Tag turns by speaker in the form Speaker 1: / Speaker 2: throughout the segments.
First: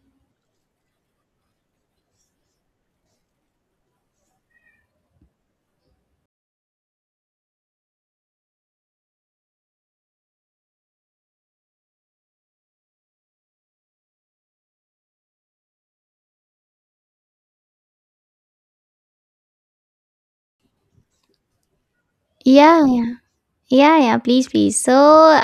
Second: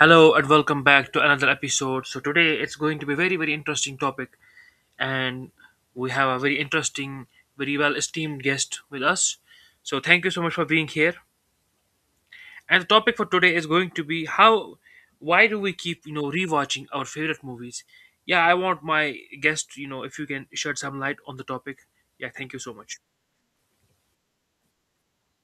Speaker 1: Hello and welcome back to another episode. So today it's going to be very very interesting topic, and we have a very interesting, very well esteemed guest with us. So thank you so much for being here. And the topic for today is going to be how why do we keep rewatching our favorite movies? Yeah, I want my guest, if you can shed some light on the topic. Yeah, thank you so
Speaker 2: Yeah,
Speaker 1: much.
Speaker 2: yeah, yeah, yeah. Please, please. So,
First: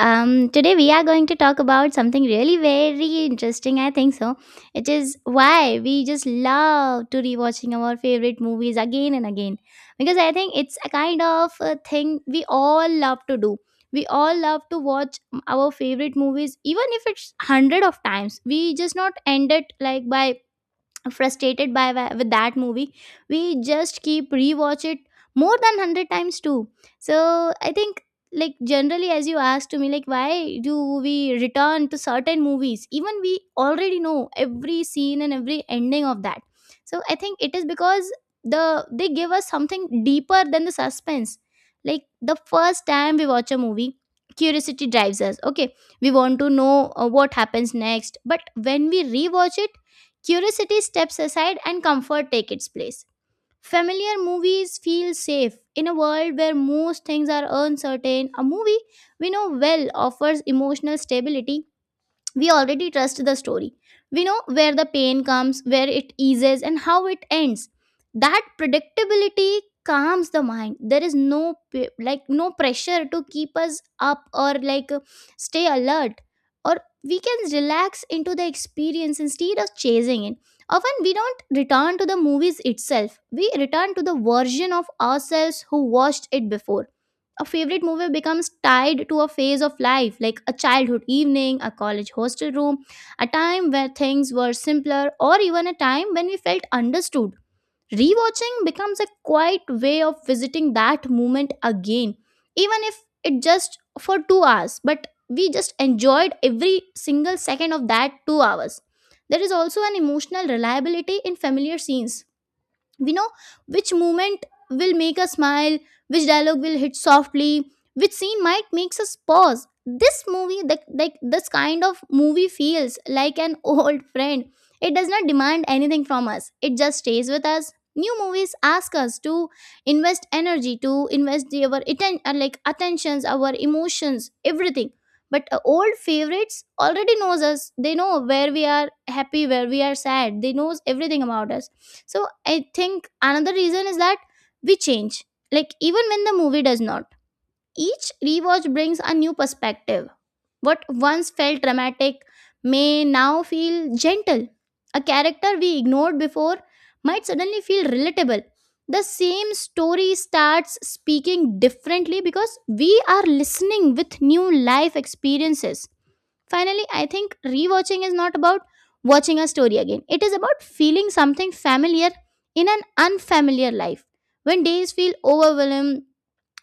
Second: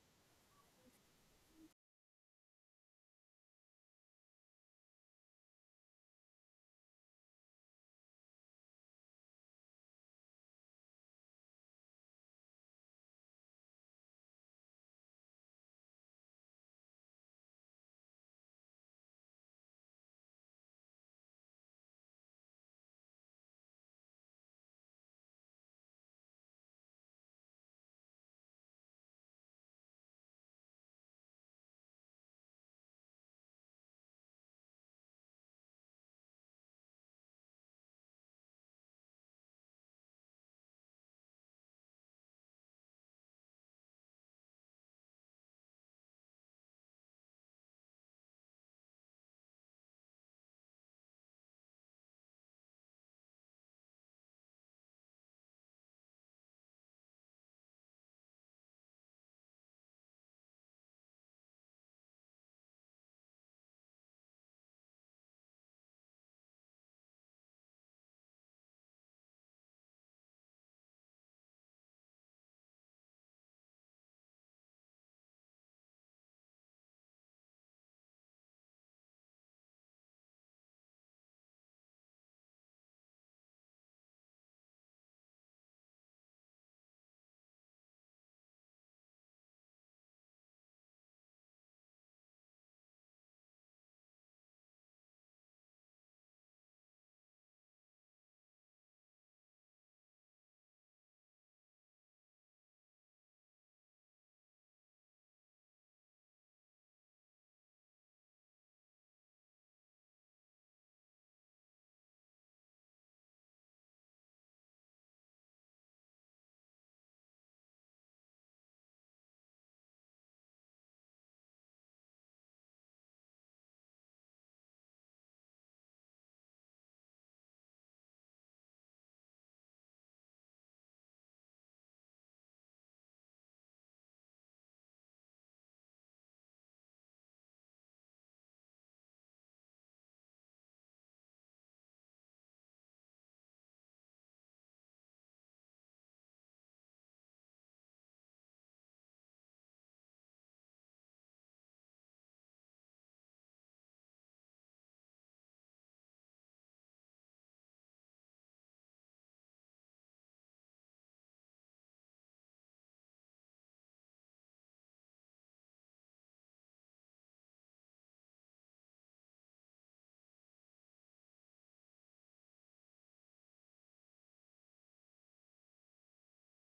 Speaker 2: today we are going to talk about something really very interesting, I think so. It is why we just love to rewatching our favorite movies again and again because I think it's a kind of a thing we all love to do. We all love to watch our favorite movies, even if it's hundred of times. We just not end it like by frustrated by with that movie, we just keep rewatch it more than 100 times too. So I think, like, generally as you asked to me, like, why do we return to certain movies even we already know every scene and every ending of that? So I think it is because they give us something deeper than the suspense. Like the first time we watch a movie, curiosity drives us, okay, we want to know what happens next, but when we rewatch it, curiosity steps aside and comfort take its place. Familiar movies feel safe. In a world where most things are uncertain, a movie we know well offers emotional stability. We already trust the story, we know where the pain comes, where it eases, and how it ends. That predictability calms the mind. There is no pressure to keep us up or like, stay alert, or we can relax into the experience instead of chasing it. Often we don't return to the movies itself, we return to the version of ourselves who watched it before. A favorite movie becomes tied to a phase of life, like a childhood evening, a college hostel room, a time where things were simpler, or even a time when we felt understood. Rewatching becomes a quiet way of visiting that moment again, even if it just for 2 hours, but we just enjoyed every single second of that 2 hours. There is also an emotional reliability in familiar scenes. We know which movement will make us smile, which dialogue will hit softly, which scene might makes us pause. This movie, like this kind of movie feels like an old friend. It does not demand anything from us, it just stays with us. New movies ask us to invest energy, to invest our attentions, our emotions, everything, but old favorites already knows us. They know where we are happy, where we are sad, they knows everything about us. So I think another reason is that we change, like even when the movie does not. Each rewatch brings a new perspective. What once felt dramatic may now feel gentle. A character we ignored before might suddenly feel relatable. The same story starts speaking differently because we are listening with new life experiences. Finally, I think rewatching is not about watching a story again. It is about feeling something familiar in an unfamiliar life. When days feel overwhelmed,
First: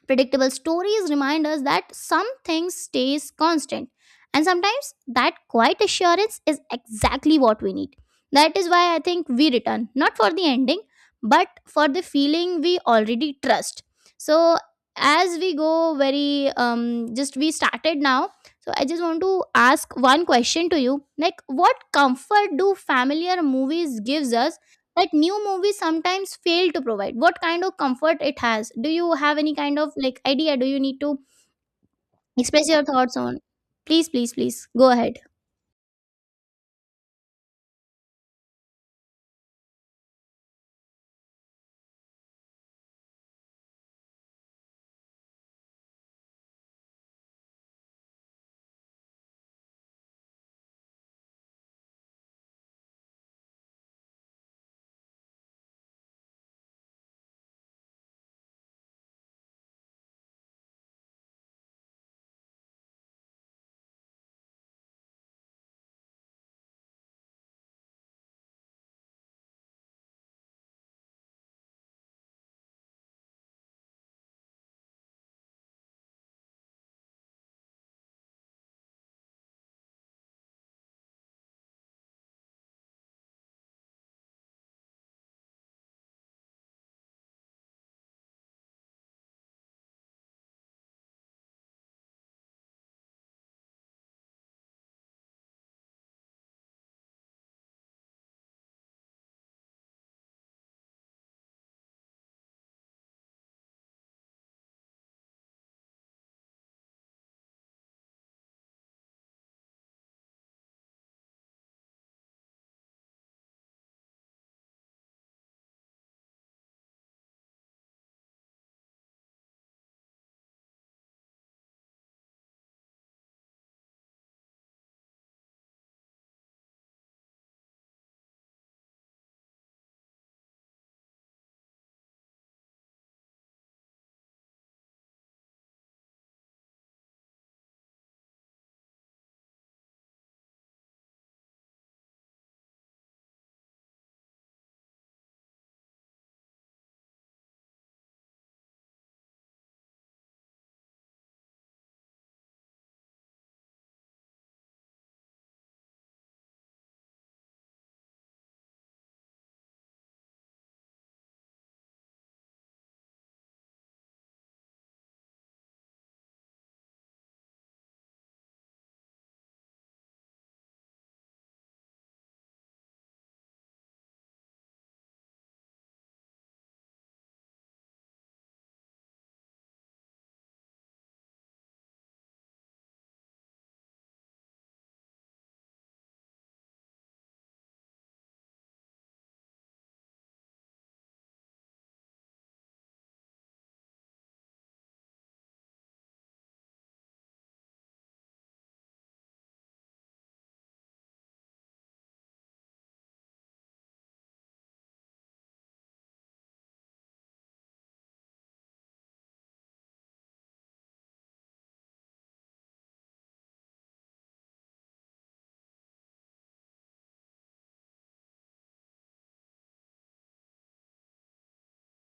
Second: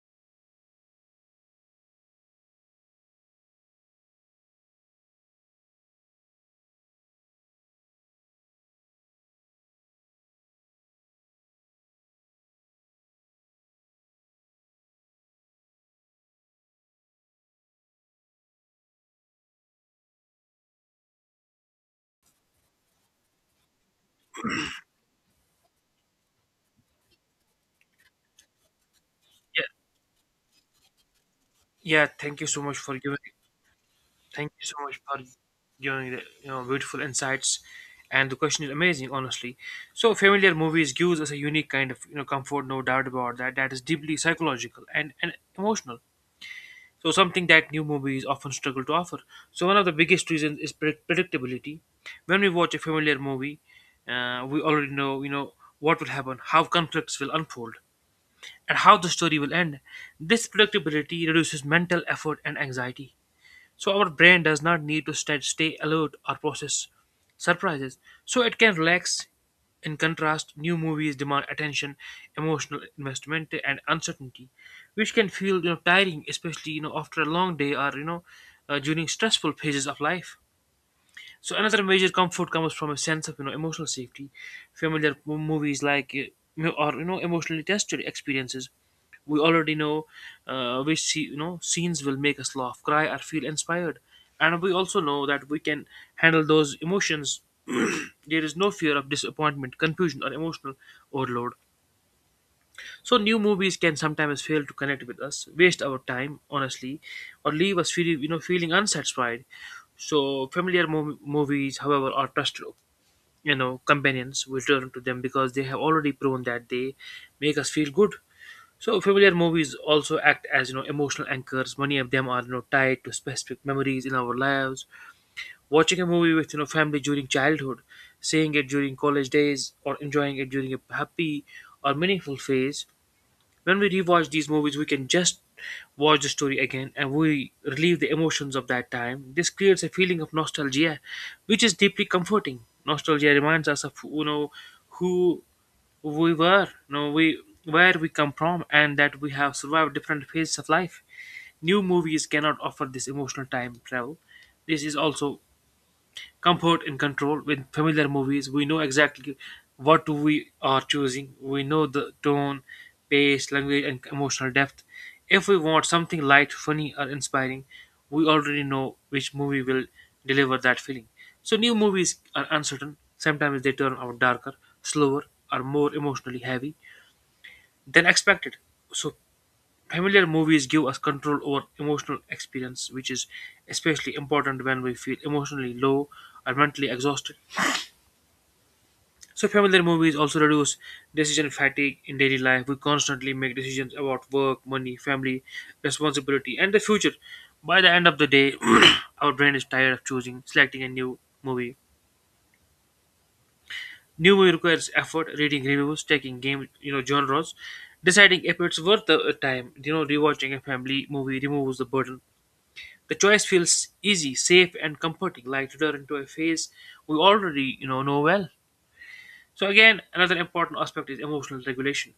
Speaker 2: predictable stories remind us that some things stays constant, and sometimes that quiet assurance is exactly what we need. That is why I think we return not for the ending but for the feeling we already trust. So, as we go very just we started now, so I just want to ask one question to you. Like, what comfort do familiar movies gives us that new movies sometimes fail to provide? What kind of comfort it has? Do you have any
Speaker 1: Yeah,
Speaker 2: kind of like idea, do you need to
Speaker 1: yeah,
Speaker 2: express your thoughts on? Please, please,
Speaker 1: Thank you
Speaker 2: please
Speaker 1: so
Speaker 2: go
Speaker 1: much
Speaker 2: ahead.
Speaker 1: for giving the beautiful insights, and the question is amazing, honestly. So familiar movies gives us a unique kind of comfort, no doubt about that. That is deeply psychological, and emotional. So something that new movies often struggle to offer. So one of the biggest reasons is predictability. When we watch a familiar movie, we already know what will happen, how conflicts will unfold, and how the story will end. This predictability reduces mental effort and anxiety, so our brain does not need to stay alert or process surprises. So it can relax. In contrast, new movies demand attention, emotional investment, and uncertainty, which can feel tiring, especially after a long day, or during stressful phases of life. So another major comfort comes from a sense of emotional safety. Familiar movies like or emotionally tested experiences. We already know, which scenes will make us laugh, cry, or feel inspired, and we also know that we can handle those emotions. There is no fear of disappointment, confusion, or emotional overload. So new movies can sometimes fail to connect with us, waste our time, honestly, or leave us feeling, feeling unsatisfied. So familiar movies, however, are trusted, companions. We turn to them because they have already proven that they make us feel good. So familiar movies also act as emotional anchors. Many of them are tied to specific memories in our lives. Watching a movie with family during childhood, seeing it during college days, or enjoying it during a happy or meaningful phase, when we rewatch these movies, we can just watch the story again and we relieve the emotions of that time. This creates a feeling of nostalgia, which is deeply comforting. Nostalgia reminds us of who we were, we where we come from, and that we have survived different phases of life. New movies cannot offer this emotional time travel. This is also comfort and control. With familiar movies, we know exactly what we are choosing. We know the tone, pace, language, and emotional depth. If we want something light, funny, or inspiring, we already know which movie will deliver that feeling. So new movies are uncertain. Sometimes they turn out darker, slower, or more emotionally heavy than expected. So familiar movies give us control over emotional experience, which is especially important when we feel emotionally low or mentally exhausted. So familiar movies also reduce decision fatigue in daily life. We constantly make decisions about work, money, family, responsibility, and the future. By the end of the day, our brain is tired of choosing, selecting a new movie. New movie requires effort, reading reviews, taking game, genres, deciding if it's worth the time. Rewatching a family movie removes the burden. The choice feels easy, safe, and comforting, like returning to a phase we already, know well. So again, another important aspect is emotional regulation.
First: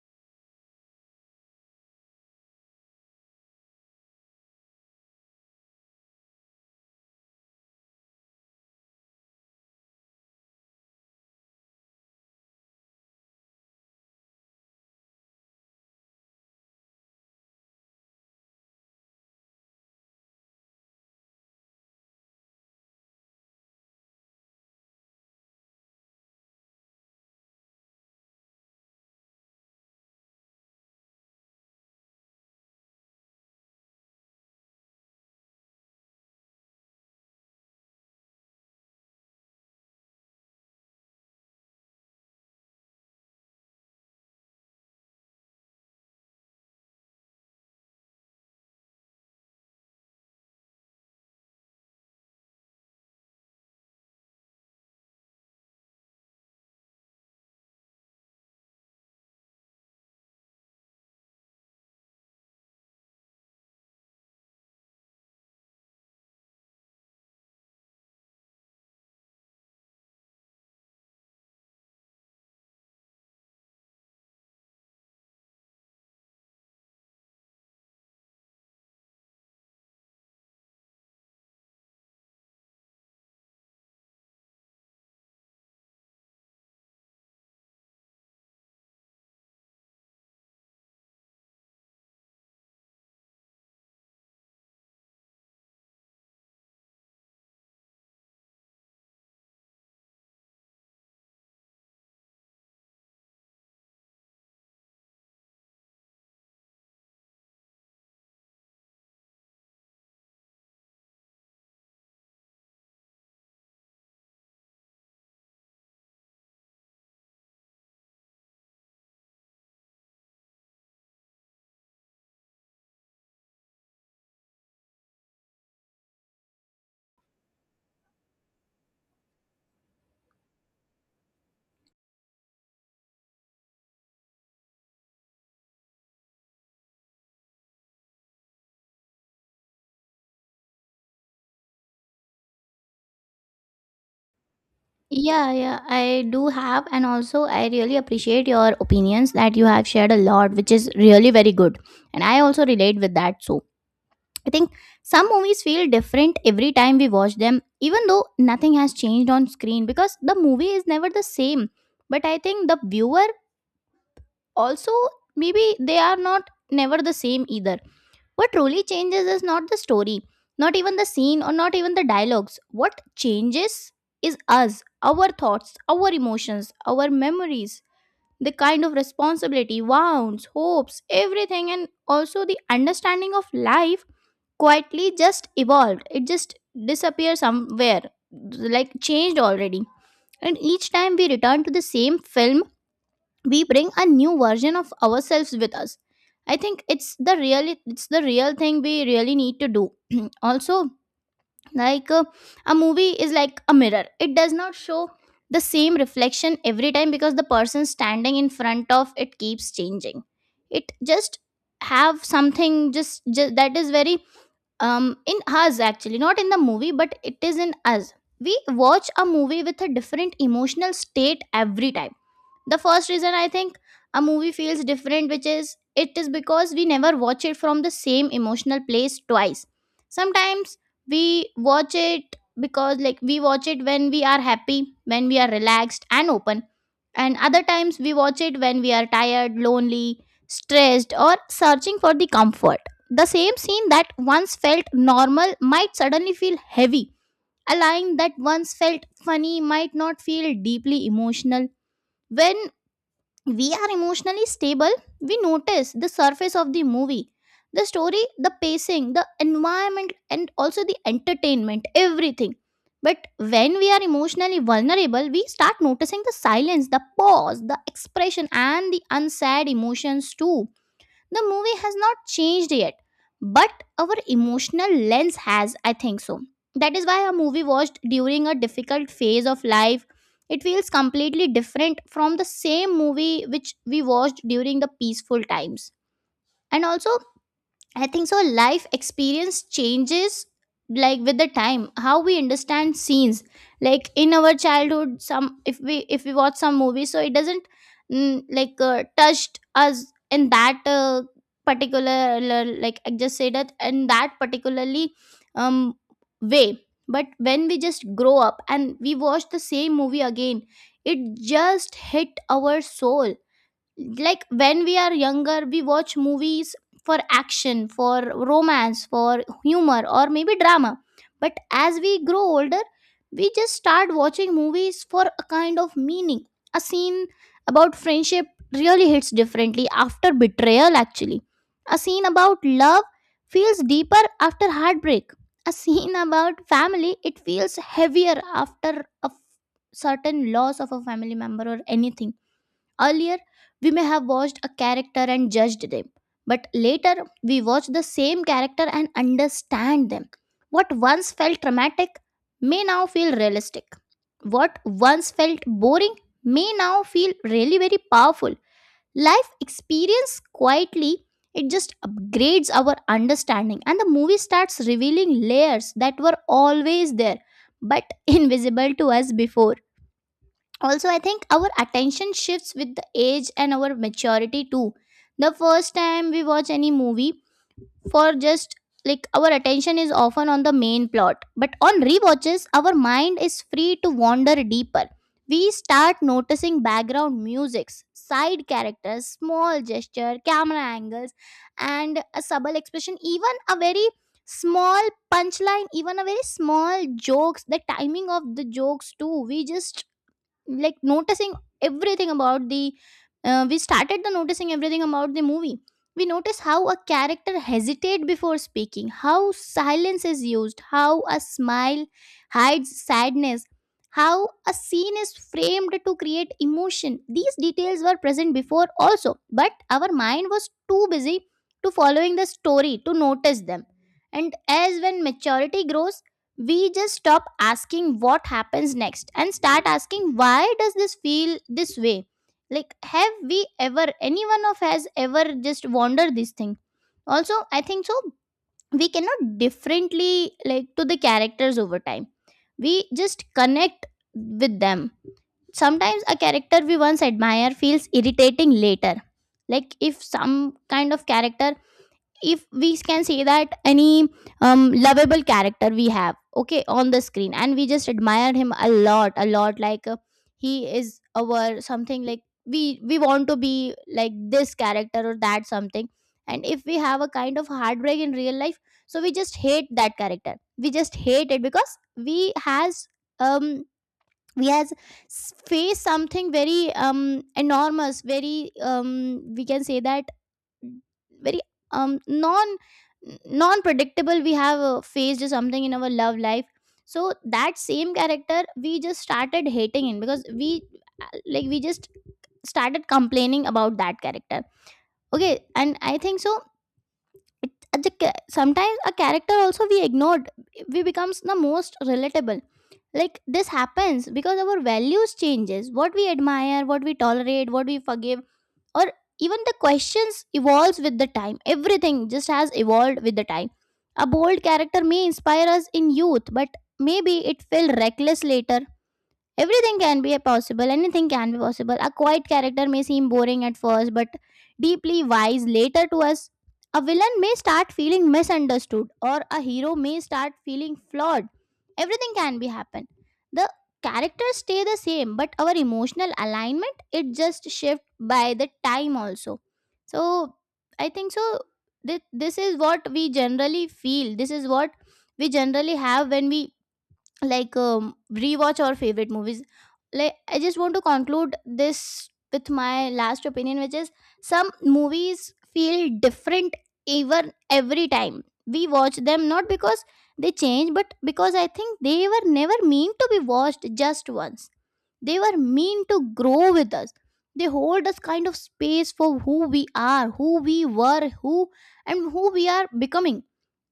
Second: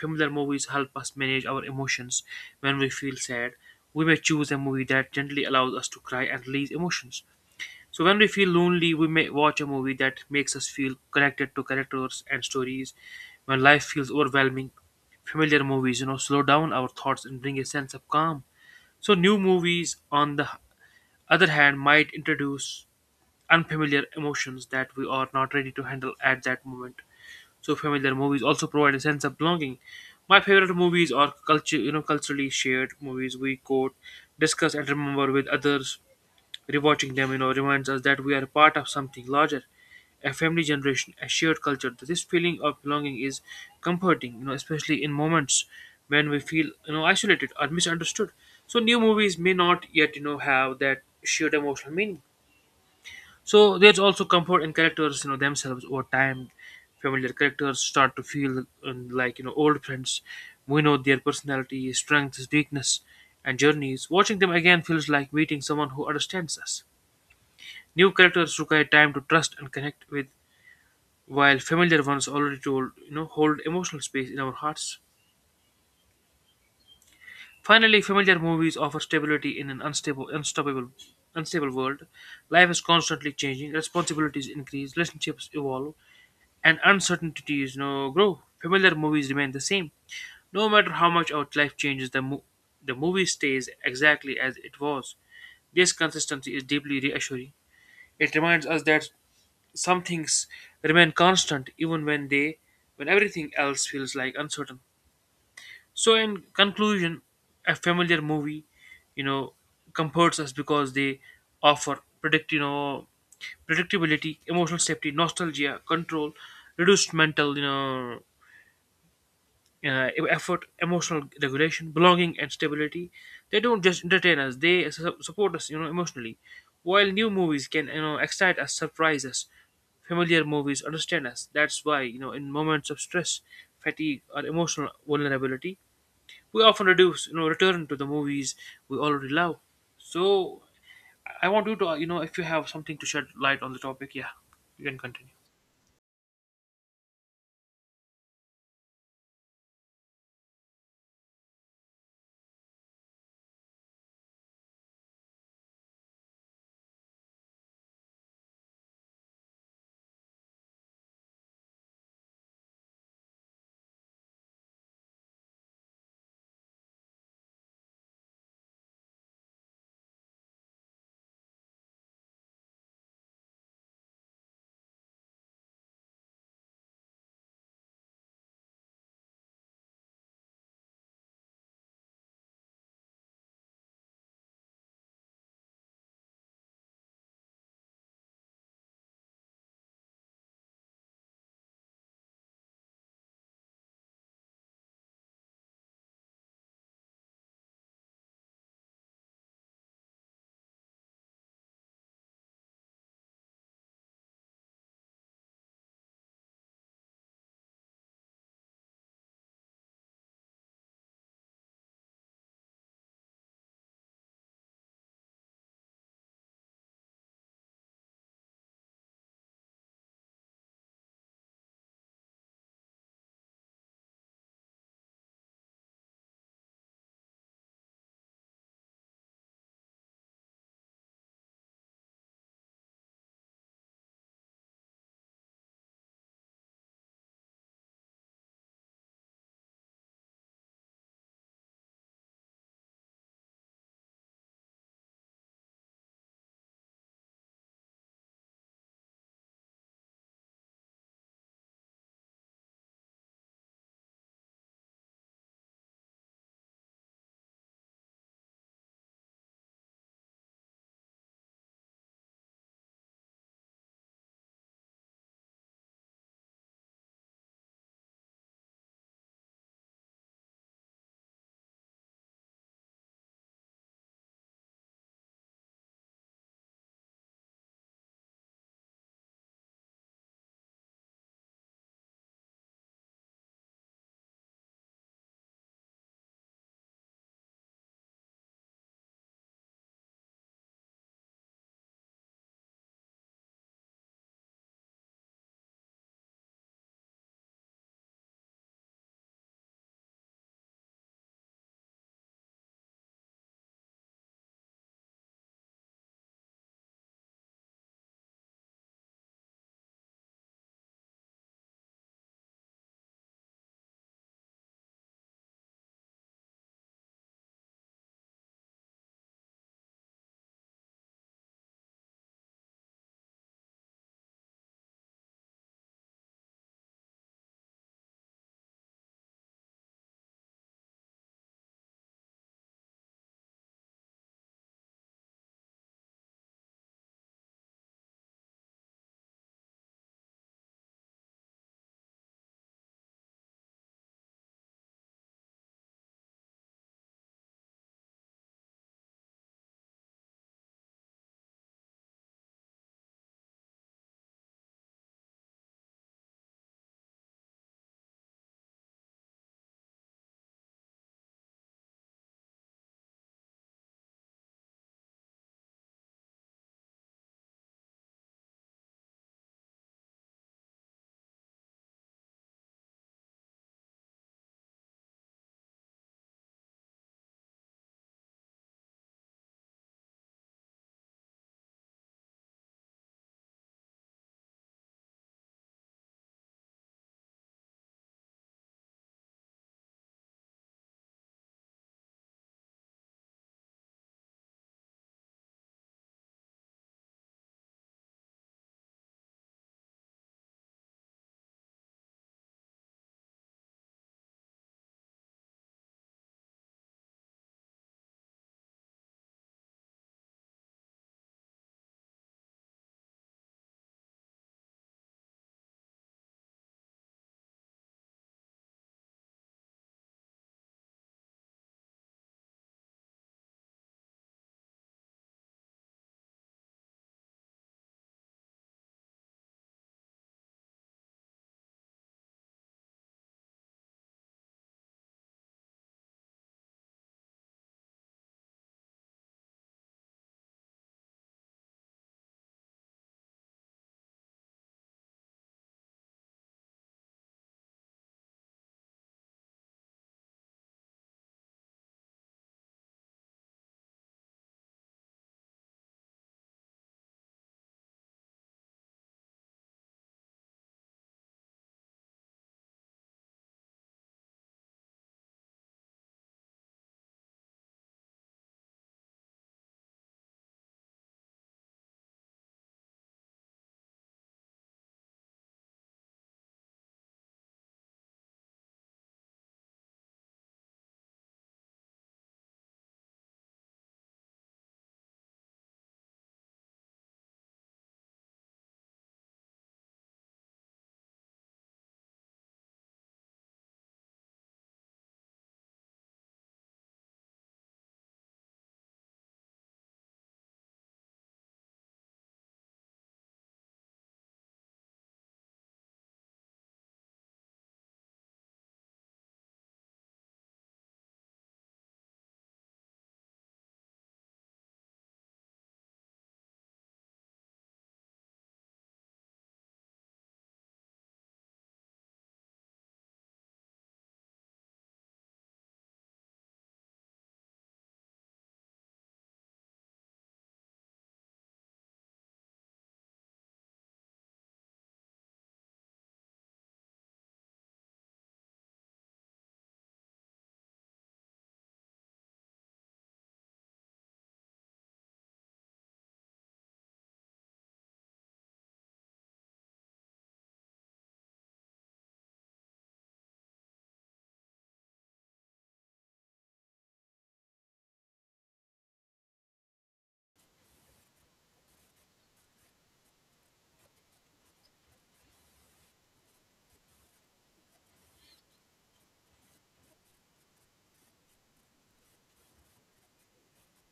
Speaker 1: Familiar movies help us manage our emotions when we feel sad. We may choose a movie that gently allows us to cry and release emotions. So, when we feel lonely, we may watch a movie that makes us feel connected to characters and stories. When life feels overwhelming, familiar movies, slow down our thoughts and bring a sense of calm. So, new movies, on the other hand, might introduce unfamiliar emotions that we are not ready to handle at that moment. So familiar movies also provide a sense of belonging. My favorite movies are culturally shared movies we quote, discuss, and remember with others. Rewatching them, reminds us that we are part of something larger, a family generation, a shared culture. This feeling of belonging is comforting, especially in moments when we feel, isolated or misunderstood. So new movies may not yet, have that shared emotional meaning. So there's also comfort in characters, themselves over time. Familiar characters start to feel like old friends. We know their personality, strengths, weakness, and journeys. Watching them again feels like meeting someone who understands us. New characters require time to trust and connect with, while familiar ones already told hold emotional space in our hearts. Finally, familiar movies offer stability in an unstable, unstoppable, unstable world. Life is constantly changing, responsibilities increase, relationships evolve, and uncertainties grow. Familiar movies remain the same. No matter how much our life changes, the movie stays exactly as it was. This consistency is deeply reassuring. It reminds us that some things remain constant even when everything else feels like uncertain. So, in conclusion, a familiar movie, you know, comforts us because they offer predictability, emotional safety, nostalgia, control, reduced mental, effort, emotional regulation, belonging, and stability. They don't just entertain us; they support us, emotionally. While new movies can, excite us, surprise us, familiar movies understand us. That's why, in moments of stress, fatigue, or emotional vulnerability, we often reduce return to the movies we already love. So I want you to, if you have something to shed light on the topic, yeah, you can continue.
Speaker 2: Yeah, yeah, I do have, and also I really appreciate your opinions that you have shared a lot, which is really very good, and I also relate with that. So I think some movies feel different every time we watch them even though nothing has changed on screen, because the movie is never the same, but I think the viewer also, maybe they are not never the same either. What truly changes is not the story, not even the scene or not even the dialogues. What changes is us, our thoughts, our emotions, our memories, the kind of responsibility, wounds, hopes, everything, and also the understanding of life quietly just evolved. It just disappeared somewhere, like changed already. And each time we return to the same film, we bring a new version of ourselves with us. I think it's the real, it's the real thing we really need to do. Also, like, a movie is like a mirror. It does not show the same reflection every time because the person standing in front of it keeps changing. It just have something just that is very, um, in us. Actually, not in the movie, but it is in us. We watch a movie with a different emotional state every time. The first reason, I think, a movie feels different, which is, it is because we never watch it from the same emotional place twice. Sometimes we watch it because, like, we watch it when we are happy, when we are relaxed and open, and other times we watch it when we are tired, lonely, stressed, or searching for the comfort. The same scene that once felt normal might suddenly feel heavy. A line that once felt funny might not feel deeply emotional. When we are emotionally stable, we notice the surface of the movie, the story, the pacing, the environment, and also the entertainment, everything. But when we are emotionally vulnerable, we start noticing the silence, the pause, the expression, and the unsaid emotions too. The movie has not changed yet, but our emotional lens has, I think so. That is why a movie watched during a difficult phase of life, it feels completely different from the same movie which we watched during the peaceful times. And also, I think so, life experience changes, like with the time how we understand scenes. Like in our childhood, some, if we watch some movie, so it doesn't, touched us in that, particular like I just said that in that particularly, um, way. But when we just grow up and we watch the same movie again, it just hit our soul. Like when we are younger, we watch movies for action, for romance, for humor, or maybe drama, but as we grow older, we just start watching movies for a kind of meaning. A scene about friendship really hits differently after betrayal, actually. A scene about love feels deeper after heartbreak. A scene about family, it feels heavier after a certain loss of a family member or anything. Earlier, we may have watched a character and judged them, but later we watch the same character and understand them. What once felt dramatic may now feel realistic. What once felt boring may now feel really very powerful. Life experience quietly, it just upgrades our understanding, and the movie starts revealing layers that were always there but invisible to us before. Also, I think our attention shifts with the age and our maturity too. The first time we watch any movie, for just, like, our attention is often on the main plot, but on rewatches our mind is free to wander deeper. We start noticing background musics, side characters, small gesture, camera angles, and a subtle expression, even a very small punchline, even a very small jokes, the timing of the jokes too. We just like noticing everything about the, we started the noticing everything about the movie. We notice how a character hesitate before speaking, how silence is used, how a smile hides sadness, how a scene is framed to create emotion. These details were present before also, but our mind was too busy to following the story to notice them. And as when maturity grows, we just stop asking what happens next and start asking why does this feel this way. Like, have we ever, anyone of us ever just wonder this thing? Also, I think so, we cannot differently like to the characters over time. We just connect with them. Sometimes a character we once admire feels irritating later. Like, if some kind of character, if we can say that any, lovable character we have, okay, on the screen, and we just admire him a lot, like, he is our something, like we want to be like this character or that something, and if we have a kind of heartbreak in real life, so we just hate that character, we just hate it because we has, um, we has faced something very, um, enormous, very, um, we can say that very, um, non non predictable, we have faced something in our love life. So that same character we just started hating him because we, like we just started complaining about that character, okay. And I think so it, sometimes a character also we ignored, we becomes the most relatable. Like this happens because our values changes what we admire, what we tolerate, what we forgive, or even the questions evolves with the time. Everything just has evolved with the time. A bold character may inspire us in youth, but maybe it felt reckless later. Everything can be possible, anything can be possible. A quiet character may seem boring at first, but deeply wise later to us. A villain may start feeling misunderstood, or a hero may start feeling flawed. Everything can be happen. The characters stay the same, but our emotional alignment it just shift by the time also. So I think so. This is what we generally feel. This is what we generally have when we, like, rewatch our favorite movies. Like, I just want to conclude this with my last opinion, which is some movies feel different even every time we watch them, not because they change, but because I think they were never meant to be watched just once. They were meant to grow with us. They hold us kind of space for who we are, who we were, who and who we are becoming.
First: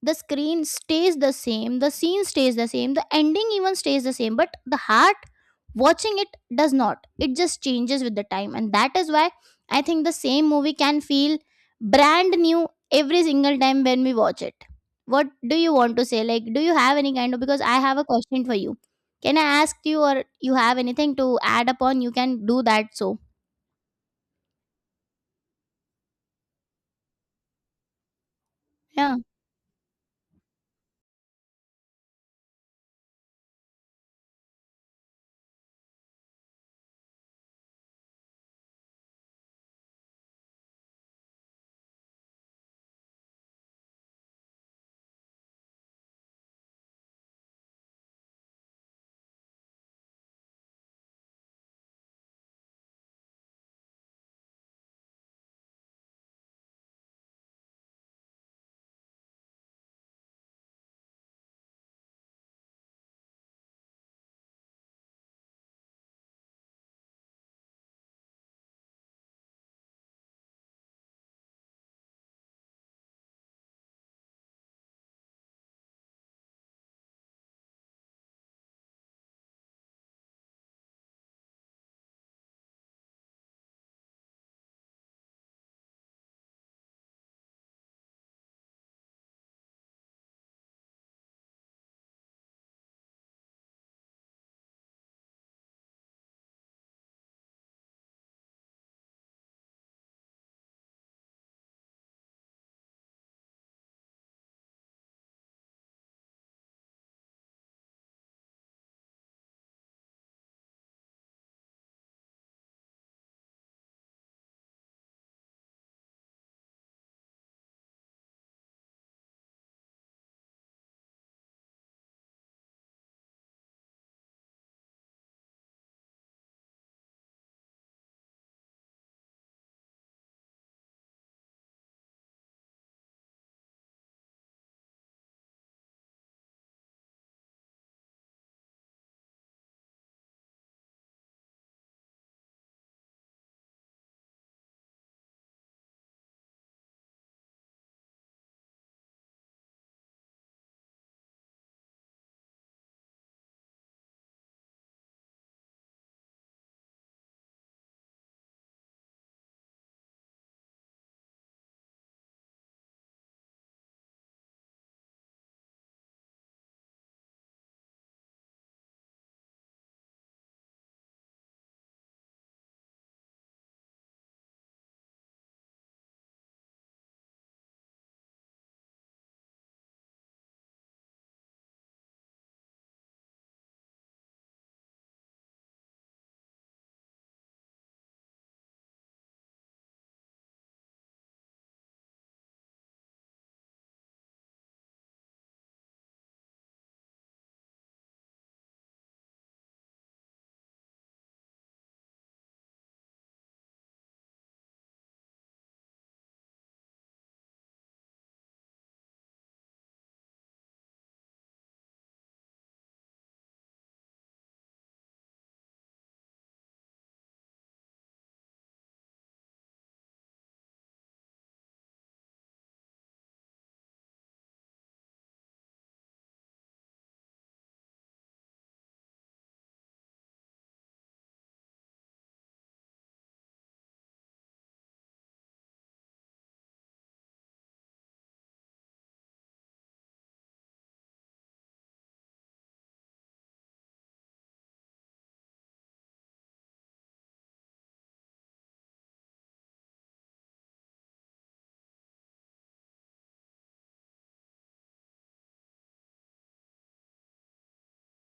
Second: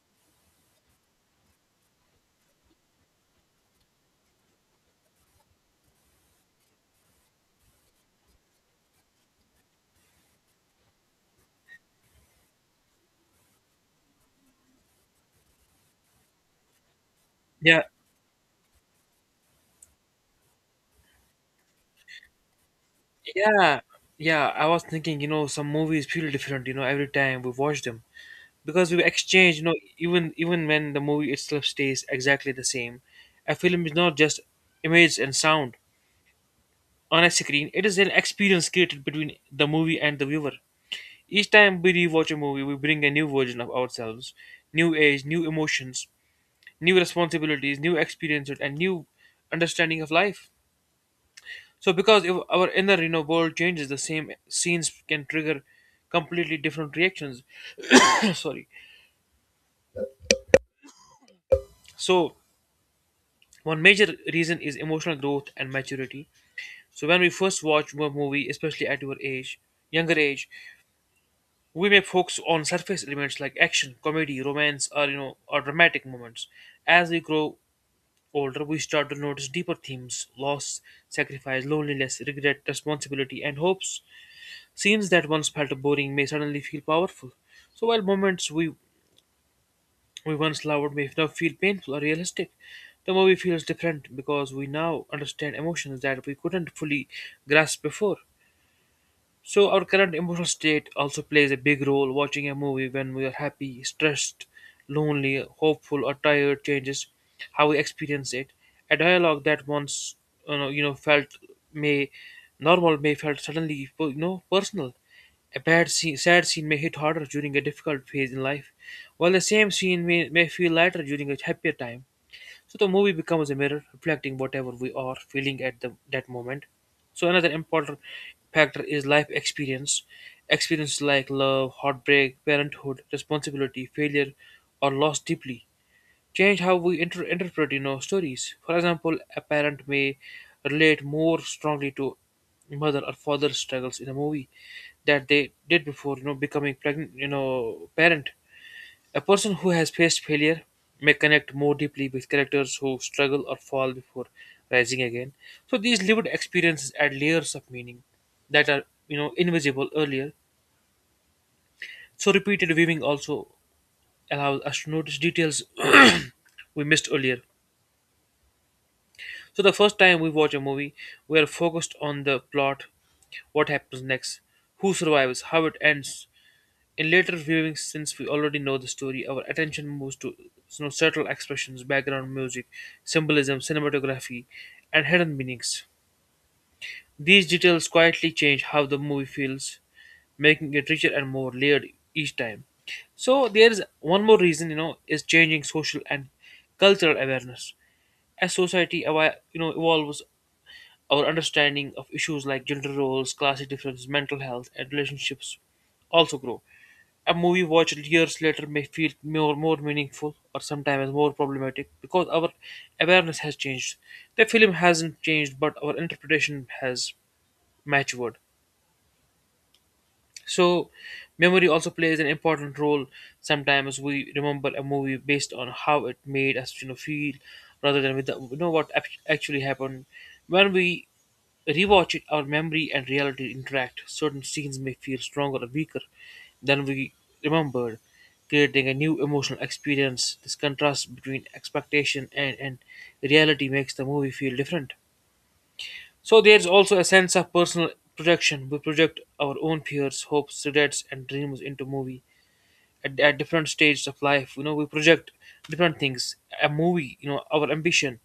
Speaker 2: The screen stays the same, the scene stays the same, the ending even stays the same, but the heart watching it does not. It just changes with the time, and that is why I think the same movie can feel brand new every single time when we watch it. What do you want to say? Like, do you have any kind of, because I
Speaker 1: Yeah,
Speaker 2: have a question for you? Can I ask you, or you have anything to add upon? You can do that. So
Speaker 1: yeah, yeah. I was thinking, some movies feel different, every time we watch them because we
Speaker 2: yeah,
Speaker 1: exchange, even when the movie itself stays exactly the same, a film is not just image and sound on a screen; it is an experience created between the movie and the viewer. Each time we rewatch a movie, we bring a new version of ourselves, new age, new emotions, new responsibilities, new experiences, and new understanding of life. So, because if our inner world changes, the same scenes can trigger completely different reactions. Sorry. So, one major reason is emotional growth and maturity. So, when we first watch a movie, especially younger age, we may focus on surface elements like action, comedy, romance, or dramatic moments. As we grow older, we start to notice deeper themes: loss, sacrifice, loneliness, regret, responsibility, and hopes. Scenes that once felt boring may suddenly feel powerful. So, while moments we once loved may now feel painful or realistic, the movie feels different because we now understand emotions that we couldn't fully grasp before. So our current emotional state also plays a big role. Watching a movie when we are happy, stressed, lonely, hopeful, or tired changes how we experience it. A dialogue that once felt may may felt suddenly personal. A bad scene, sad scene may hit harder during a difficult phase in life, while the same scene may feel lighter during a happier time. So the movie becomes a mirror reflecting whatever we are feeling at that moment. So another important factor is life experience. Experiences like love, heartbreak, parenthood, responsibility, failure, or loss deeply change how we interpret stories. For example, a parent may relate more strongly to mother or father's struggles in a movie that they did before becoming pregnant you know parent. A person who has faced failure may connect more deeply with characters who struggle or fall before rising again. So these lived experiences add layers of meaning that are, invisible earlier. So repeated viewing also allows us to notice details we missed earlier. So the first time we watch a movie, we are focused on the plot, what happens next, who survives, how it ends. In later viewings, since we already know the story, our attention moves to subtle expressions, background music, symbolism, cinematography, and hidden meanings. These details quietly change how the movie feels, making it richer and more layered each time. So there is one more reason, is changing social and cultural awareness. As society evolves, our understanding of issues like gender roles, class differences, mental health, and relationships also grow. A movie watched years later may feel more meaningful or sometimes more problematic because our awareness has changed. The film hasn't changed, but our interpretation has matured. So, memory also plays an important role. Sometimes we remember a movie based on how it made us, feel, rather than with the what actually happened. When we rewatch it, our memory and reality interact. Certain scenes may feel stronger or weaker than we remembered, creating a new emotional experience. This contrast between expectation and reality makes the movie feel different. So there's also a sense of personal projection. We project our own fears, hopes, regrets, and dreams into movie at different stages of life. We project different things. A movie, our ambition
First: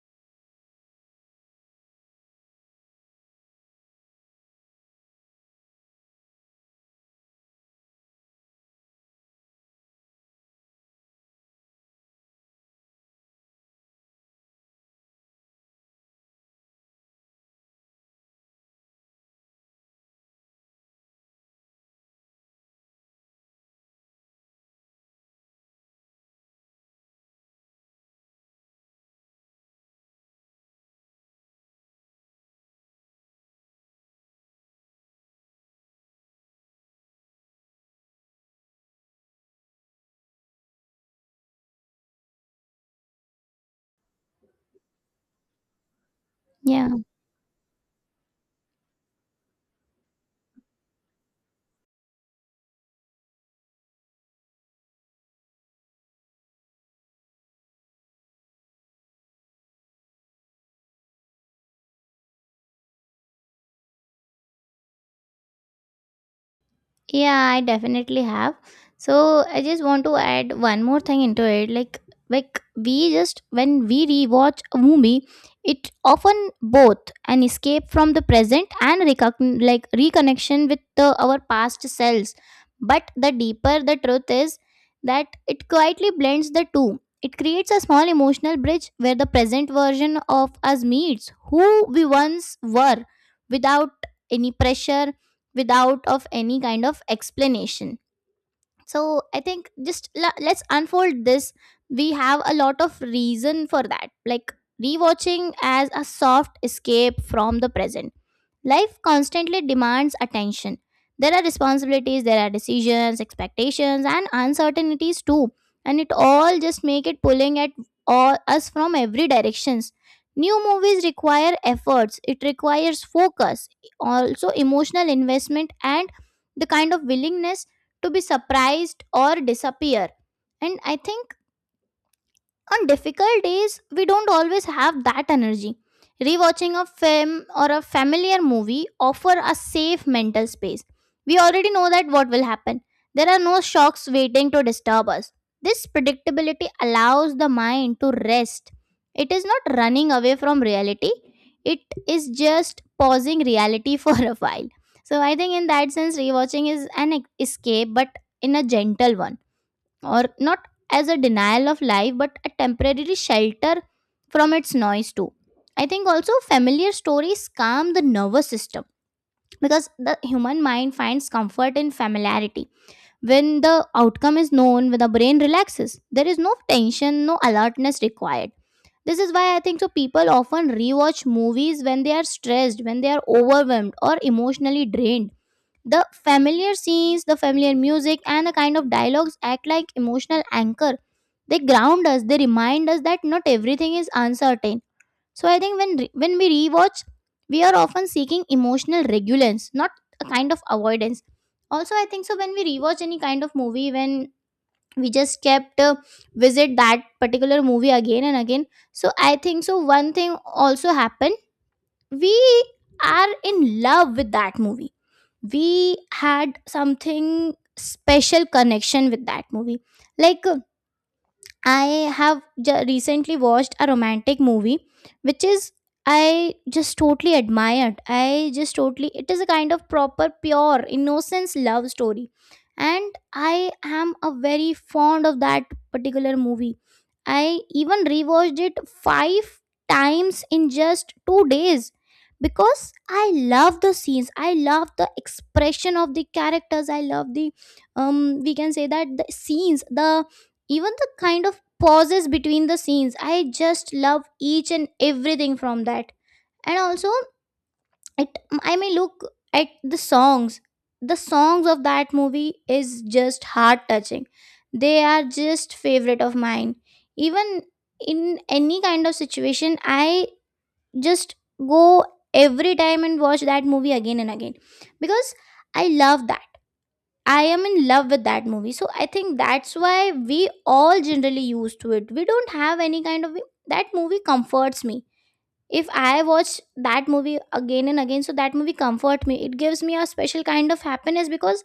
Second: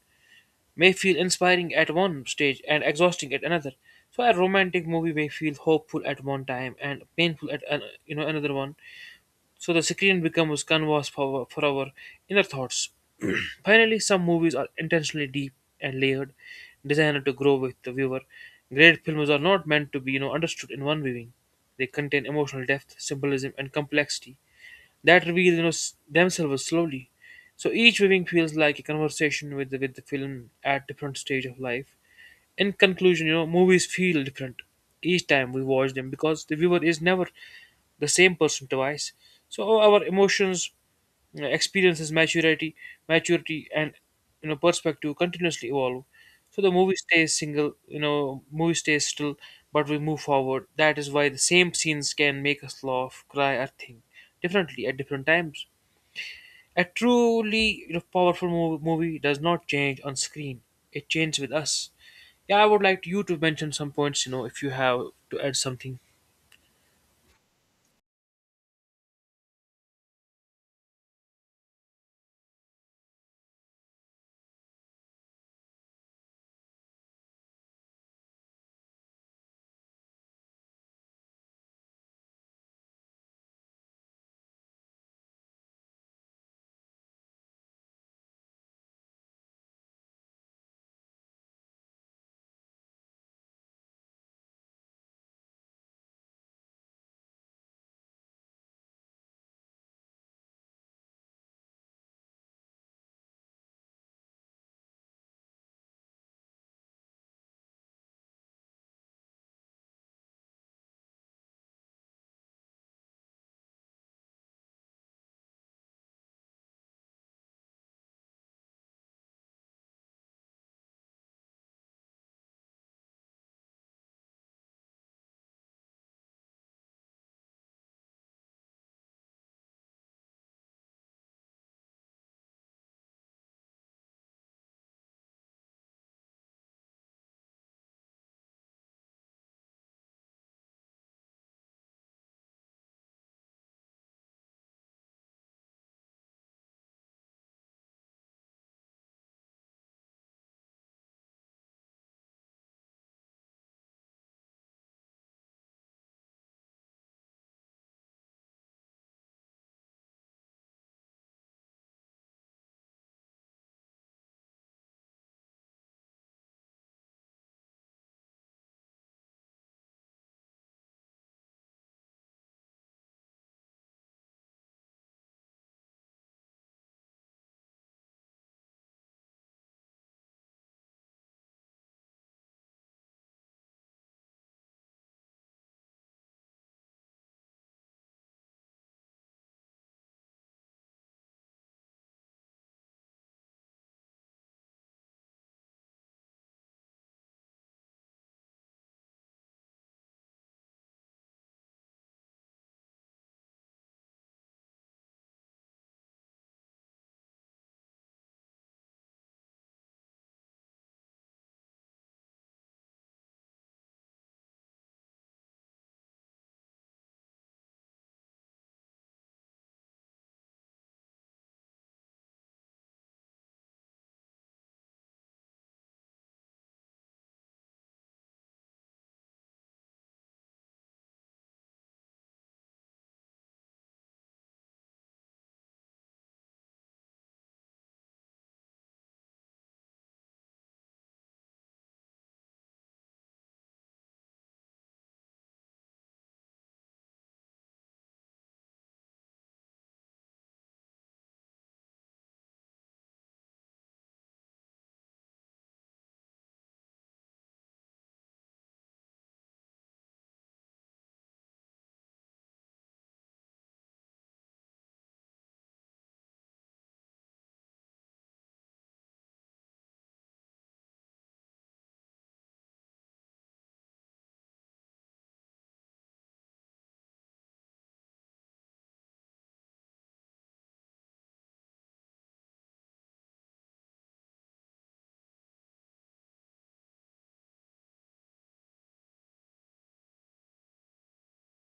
Speaker 1: may feel inspiring at one stage and exhausting at another. So a romantic movie may feel hopeful at one time and painful at an, you know another one, so the screen becomes canvas for our inner thoughts. Finally, some movies are intentionally deep and layered, designed to grow with the viewer. Great films are not meant to be understood in one viewing. They contain emotional depth, symbolism, and complexity that reveal themselves slowly. So each viewing feels like a conversation with the film at different stage of life. In conclusion, movies feel different each time we watch them because the viewer is never the same person twice. So our emotions, experiences, maturity, and perspective continuously evolve. So the
Speaker 2: yeah.
Speaker 1: movie stays single, movie stays still, but we move forward. That is why the same scenes can make us laugh, cry, or think differently at different times. A truly powerful movie does not change on screen; it changes with us. Yeah, I would like you to mention some points, you know, if you have to add something.
Speaker 2: Yeah, I definitely have. So I just want to add one more thing into it. Like we just when we rewatch a movie, it often both an escape from the present and like reconnection with the, our past selves. But the deeper the truth is that it quietly blends the two. It creates a small emotional bridge where the present version of us meets who we once were, without any pressure, without of any kind of explanation. So I think, just let's unfold this. We have a lot of reason for that, like rewatching as a soft escape from the present. Life constantly demands attention. There are responsibilities, there are decisions, expectations, and uncertainties too. And it all just make it pulling at all us from every directions. New movies require efforts. It requires focus, also emotional investment, and the kind of willingness to be surprised or disappear. And I think on difficult days, we don't always have that energy. Rewatching a film or a familiar movie offer a safe mental space. We already know that what will happen. There are no shocks waiting to disturb us. This predictability allows the mind to rest. It is not running away from reality. It is just pausing reality for a while. So I think in that sense rewatching is an escape, but in a gentle one, or not as a denial of life, but a temporary shelter from its noise too. I think also familiar stories calm the nervous system, because the human mind finds comfort in familiarity. When the outcome is known, when the brain relaxes, there is no tension, no alertness required. This is why I think so people often rewatch movies when they are stressed, when they are overwhelmed or emotionally drained. The familiar scenes, the familiar music, and the kind of dialogues act like emotional anchor. They ground us, they remind us that not everything is uncertain. So I think when when we rewatch, we are often seeking emotional regulance, not a kind of avoidance. Also, I think so when we rewatch any kind of movie, when we just kept visit that particular movie again and again. So I think so one thing also happened. We are in love with that movie. We had something special connection with that movie. Like, I have recently watched a romantic movie, which is I just totally admired. I just totally, it is a kind of proper, pure, innocence love story. And I am a very fond of that particular movie. I even rewatched it five times in just 2 days, because I love the scenes. I love the expression of the characters. I love the, we can say that the scenes, the even the kind of pauses between the scenes. I just love each and everything from that. And also it, I may look at the songs. The songs of that movie is just heart touching. They are just favorite of mine. Even in any kind of situation, I just go every time and watch that movie again and again, because I love that. I am in love with that movie. So I think that's why we all generally used to it. We don't have any kind of, that movie comforts me. If I watch that movie again and again, so that movie comfort me. It gives me a special kind of happiness because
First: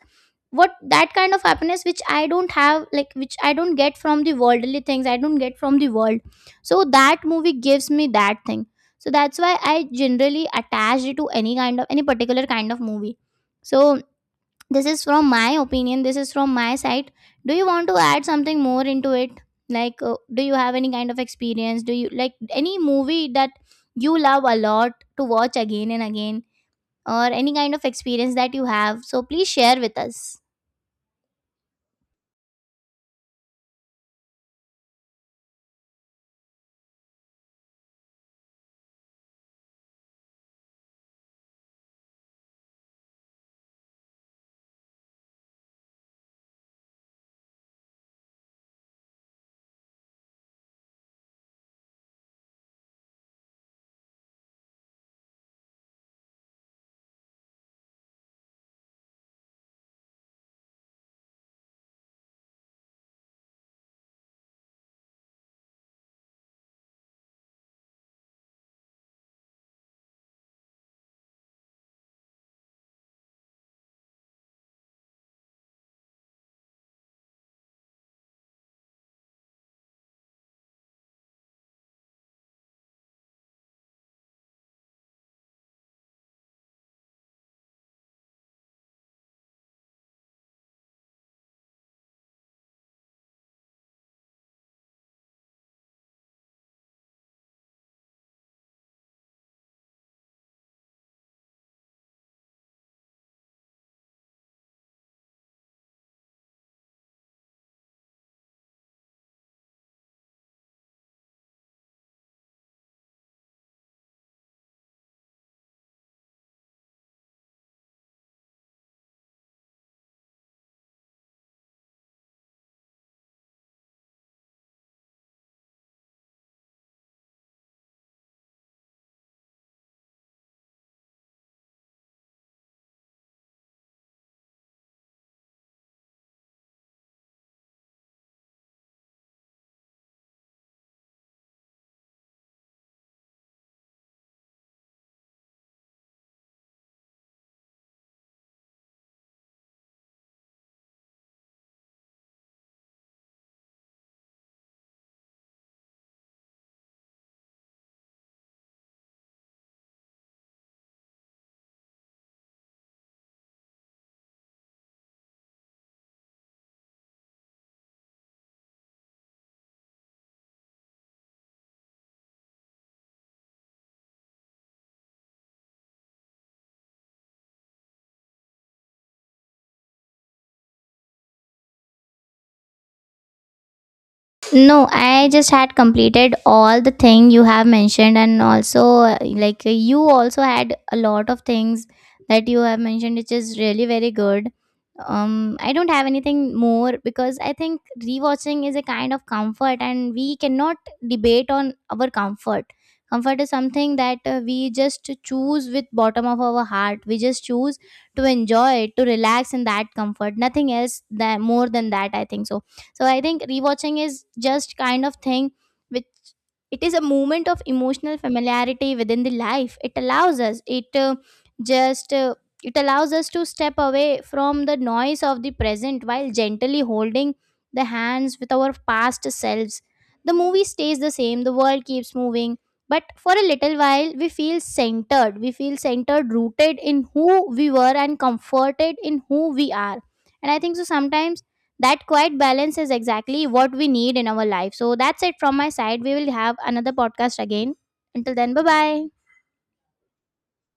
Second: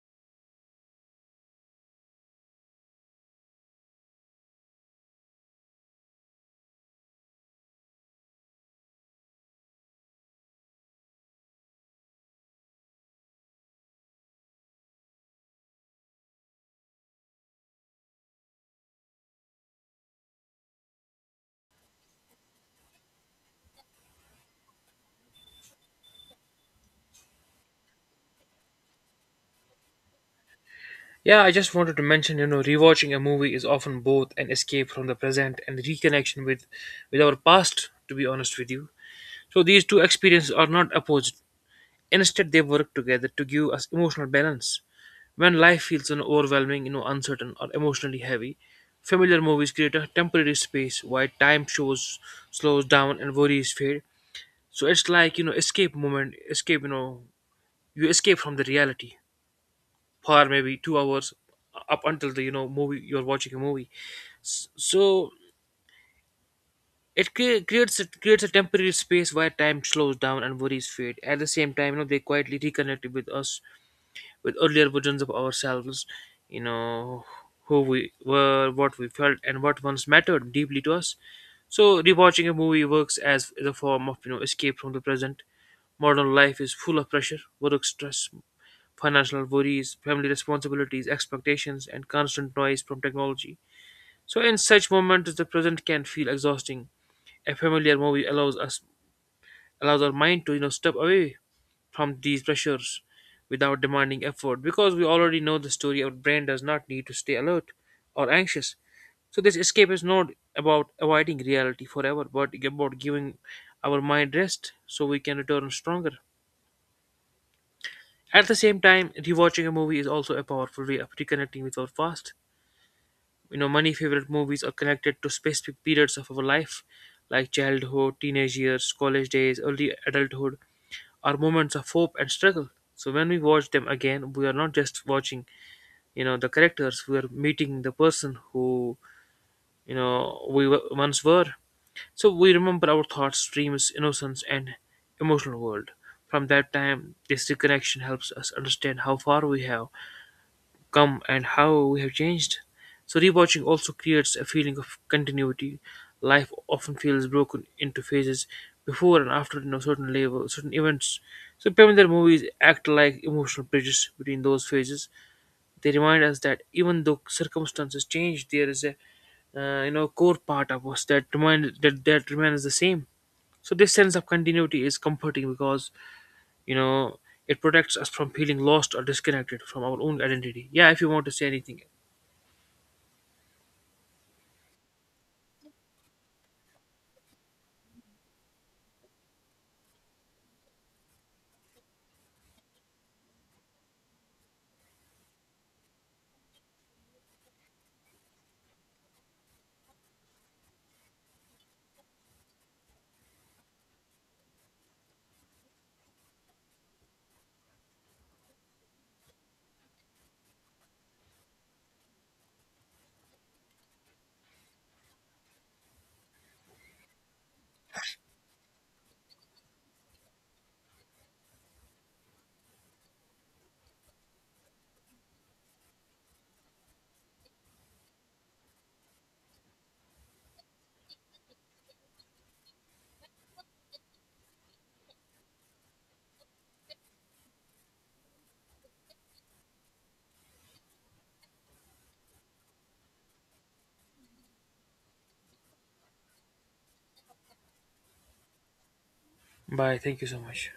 Speaker 2: what that kind of happiness which I don't have, like which I don't get from the worldly things, I don't get from the world. So that movie gives me that thing. So that's why I generally attach it to any kind of any particular kind of movie. So this is from my opinion, this is from my side. Do you want to add something more into it? Like, do you have any kind of experience? Do you like any movie that you love a lot to watch again and again, or any kind of experience that you have? So please share with us.
Speaker 1: Yeah, I just wanted to mention, you know, rewatching a movie is often both an escape from the present and reconnection with our past, to be honest with you. So these two experiences are not opposed. Instead, they work together to give us emotional balance. When life feels overwhelming, uncertain or emotionally heavy, familiar movies create a temporary space while time shows slows down and worries fade. So it's like, you know, escape moment, escape, you know, you escape from the reality for maybe 2 hours up until the movie, you're watching a movie. So it cre- creates it creates a temporary space where time slows down and worries fade at the same time, you know, they quietly reconnect with us with earlier versions of ourselves, you know, who we were, what we felt, and what once mattered deeply to us. So rewatching a movie works as the form of, you know, escape from the present. Modern life is full of pressure, work stress, financial worries, family responsibilities, expectations, and constant noise from technology. So, in such moments, the present can feel exhausting. A familiar movie allows our mind to, you know, step away from these pressures without demanding effort because we already know the story. Our brain does not need to stay alert or anxious. So, this escape is not about avoiding reality forever, but about giving our mind rest so we can return stronger. At the same time, rewatching a movie is also a powerful way of reconnecting with our past. You know, many favorite movies are connected to specific periods of our life, like childhood, teenage years, college days, early adulthood, or moments of hope and struggle. So when we watch them again, we are not just watching, you know, the characters. We are meeting the person who, you know, once were. So we remember our thoughts, dreams, innocence, and emotional world. From that time, this reconnection helps us understand how far we have come and how we have changed. So rewatching also creates a feeling of continuity. Life often feels broken into phases before and after, you know, certain level, certain events. So Pamela movies act like emotional bridges between those phases. They remind us that even though circumstances change, there is a you know, core part of us that remind that that remains the same. So this sense of continuity is comforting because, you know, it protects us from feeling lost or disconnected from our own identity. Yeah, if you want to say anything.
Speaker 2: No, I just had completed all the thing you have mentioned, and also like you also had a lot of things that you have mentioned, which is really very good. I don't have anything more, because I think rewatching is a kind of comfort, and we cannot debate on our comfort. Comfort is something that we just choose with bottom of our heart. We just choose to enjoy, to relax in that comfort. Nothing else that more than that, I think so. So I think rewatching is just kind of thing which, it is a moment of emotional familiarity within the life. It allows us, it just it allows us to step away from the noise of the present while gently holding the hands with our past selves. The movie stays the same, the world keeps moving, but for a little while we feel centered, we feel centered, rooted in who we were, and comforted in who we are. And I think so sometimes that quiet balance is exactly what we need in our life. So that's it from my side. We will have another podcast again. Until then, bye bye.
Speaker 1: Bye. Thank you so much.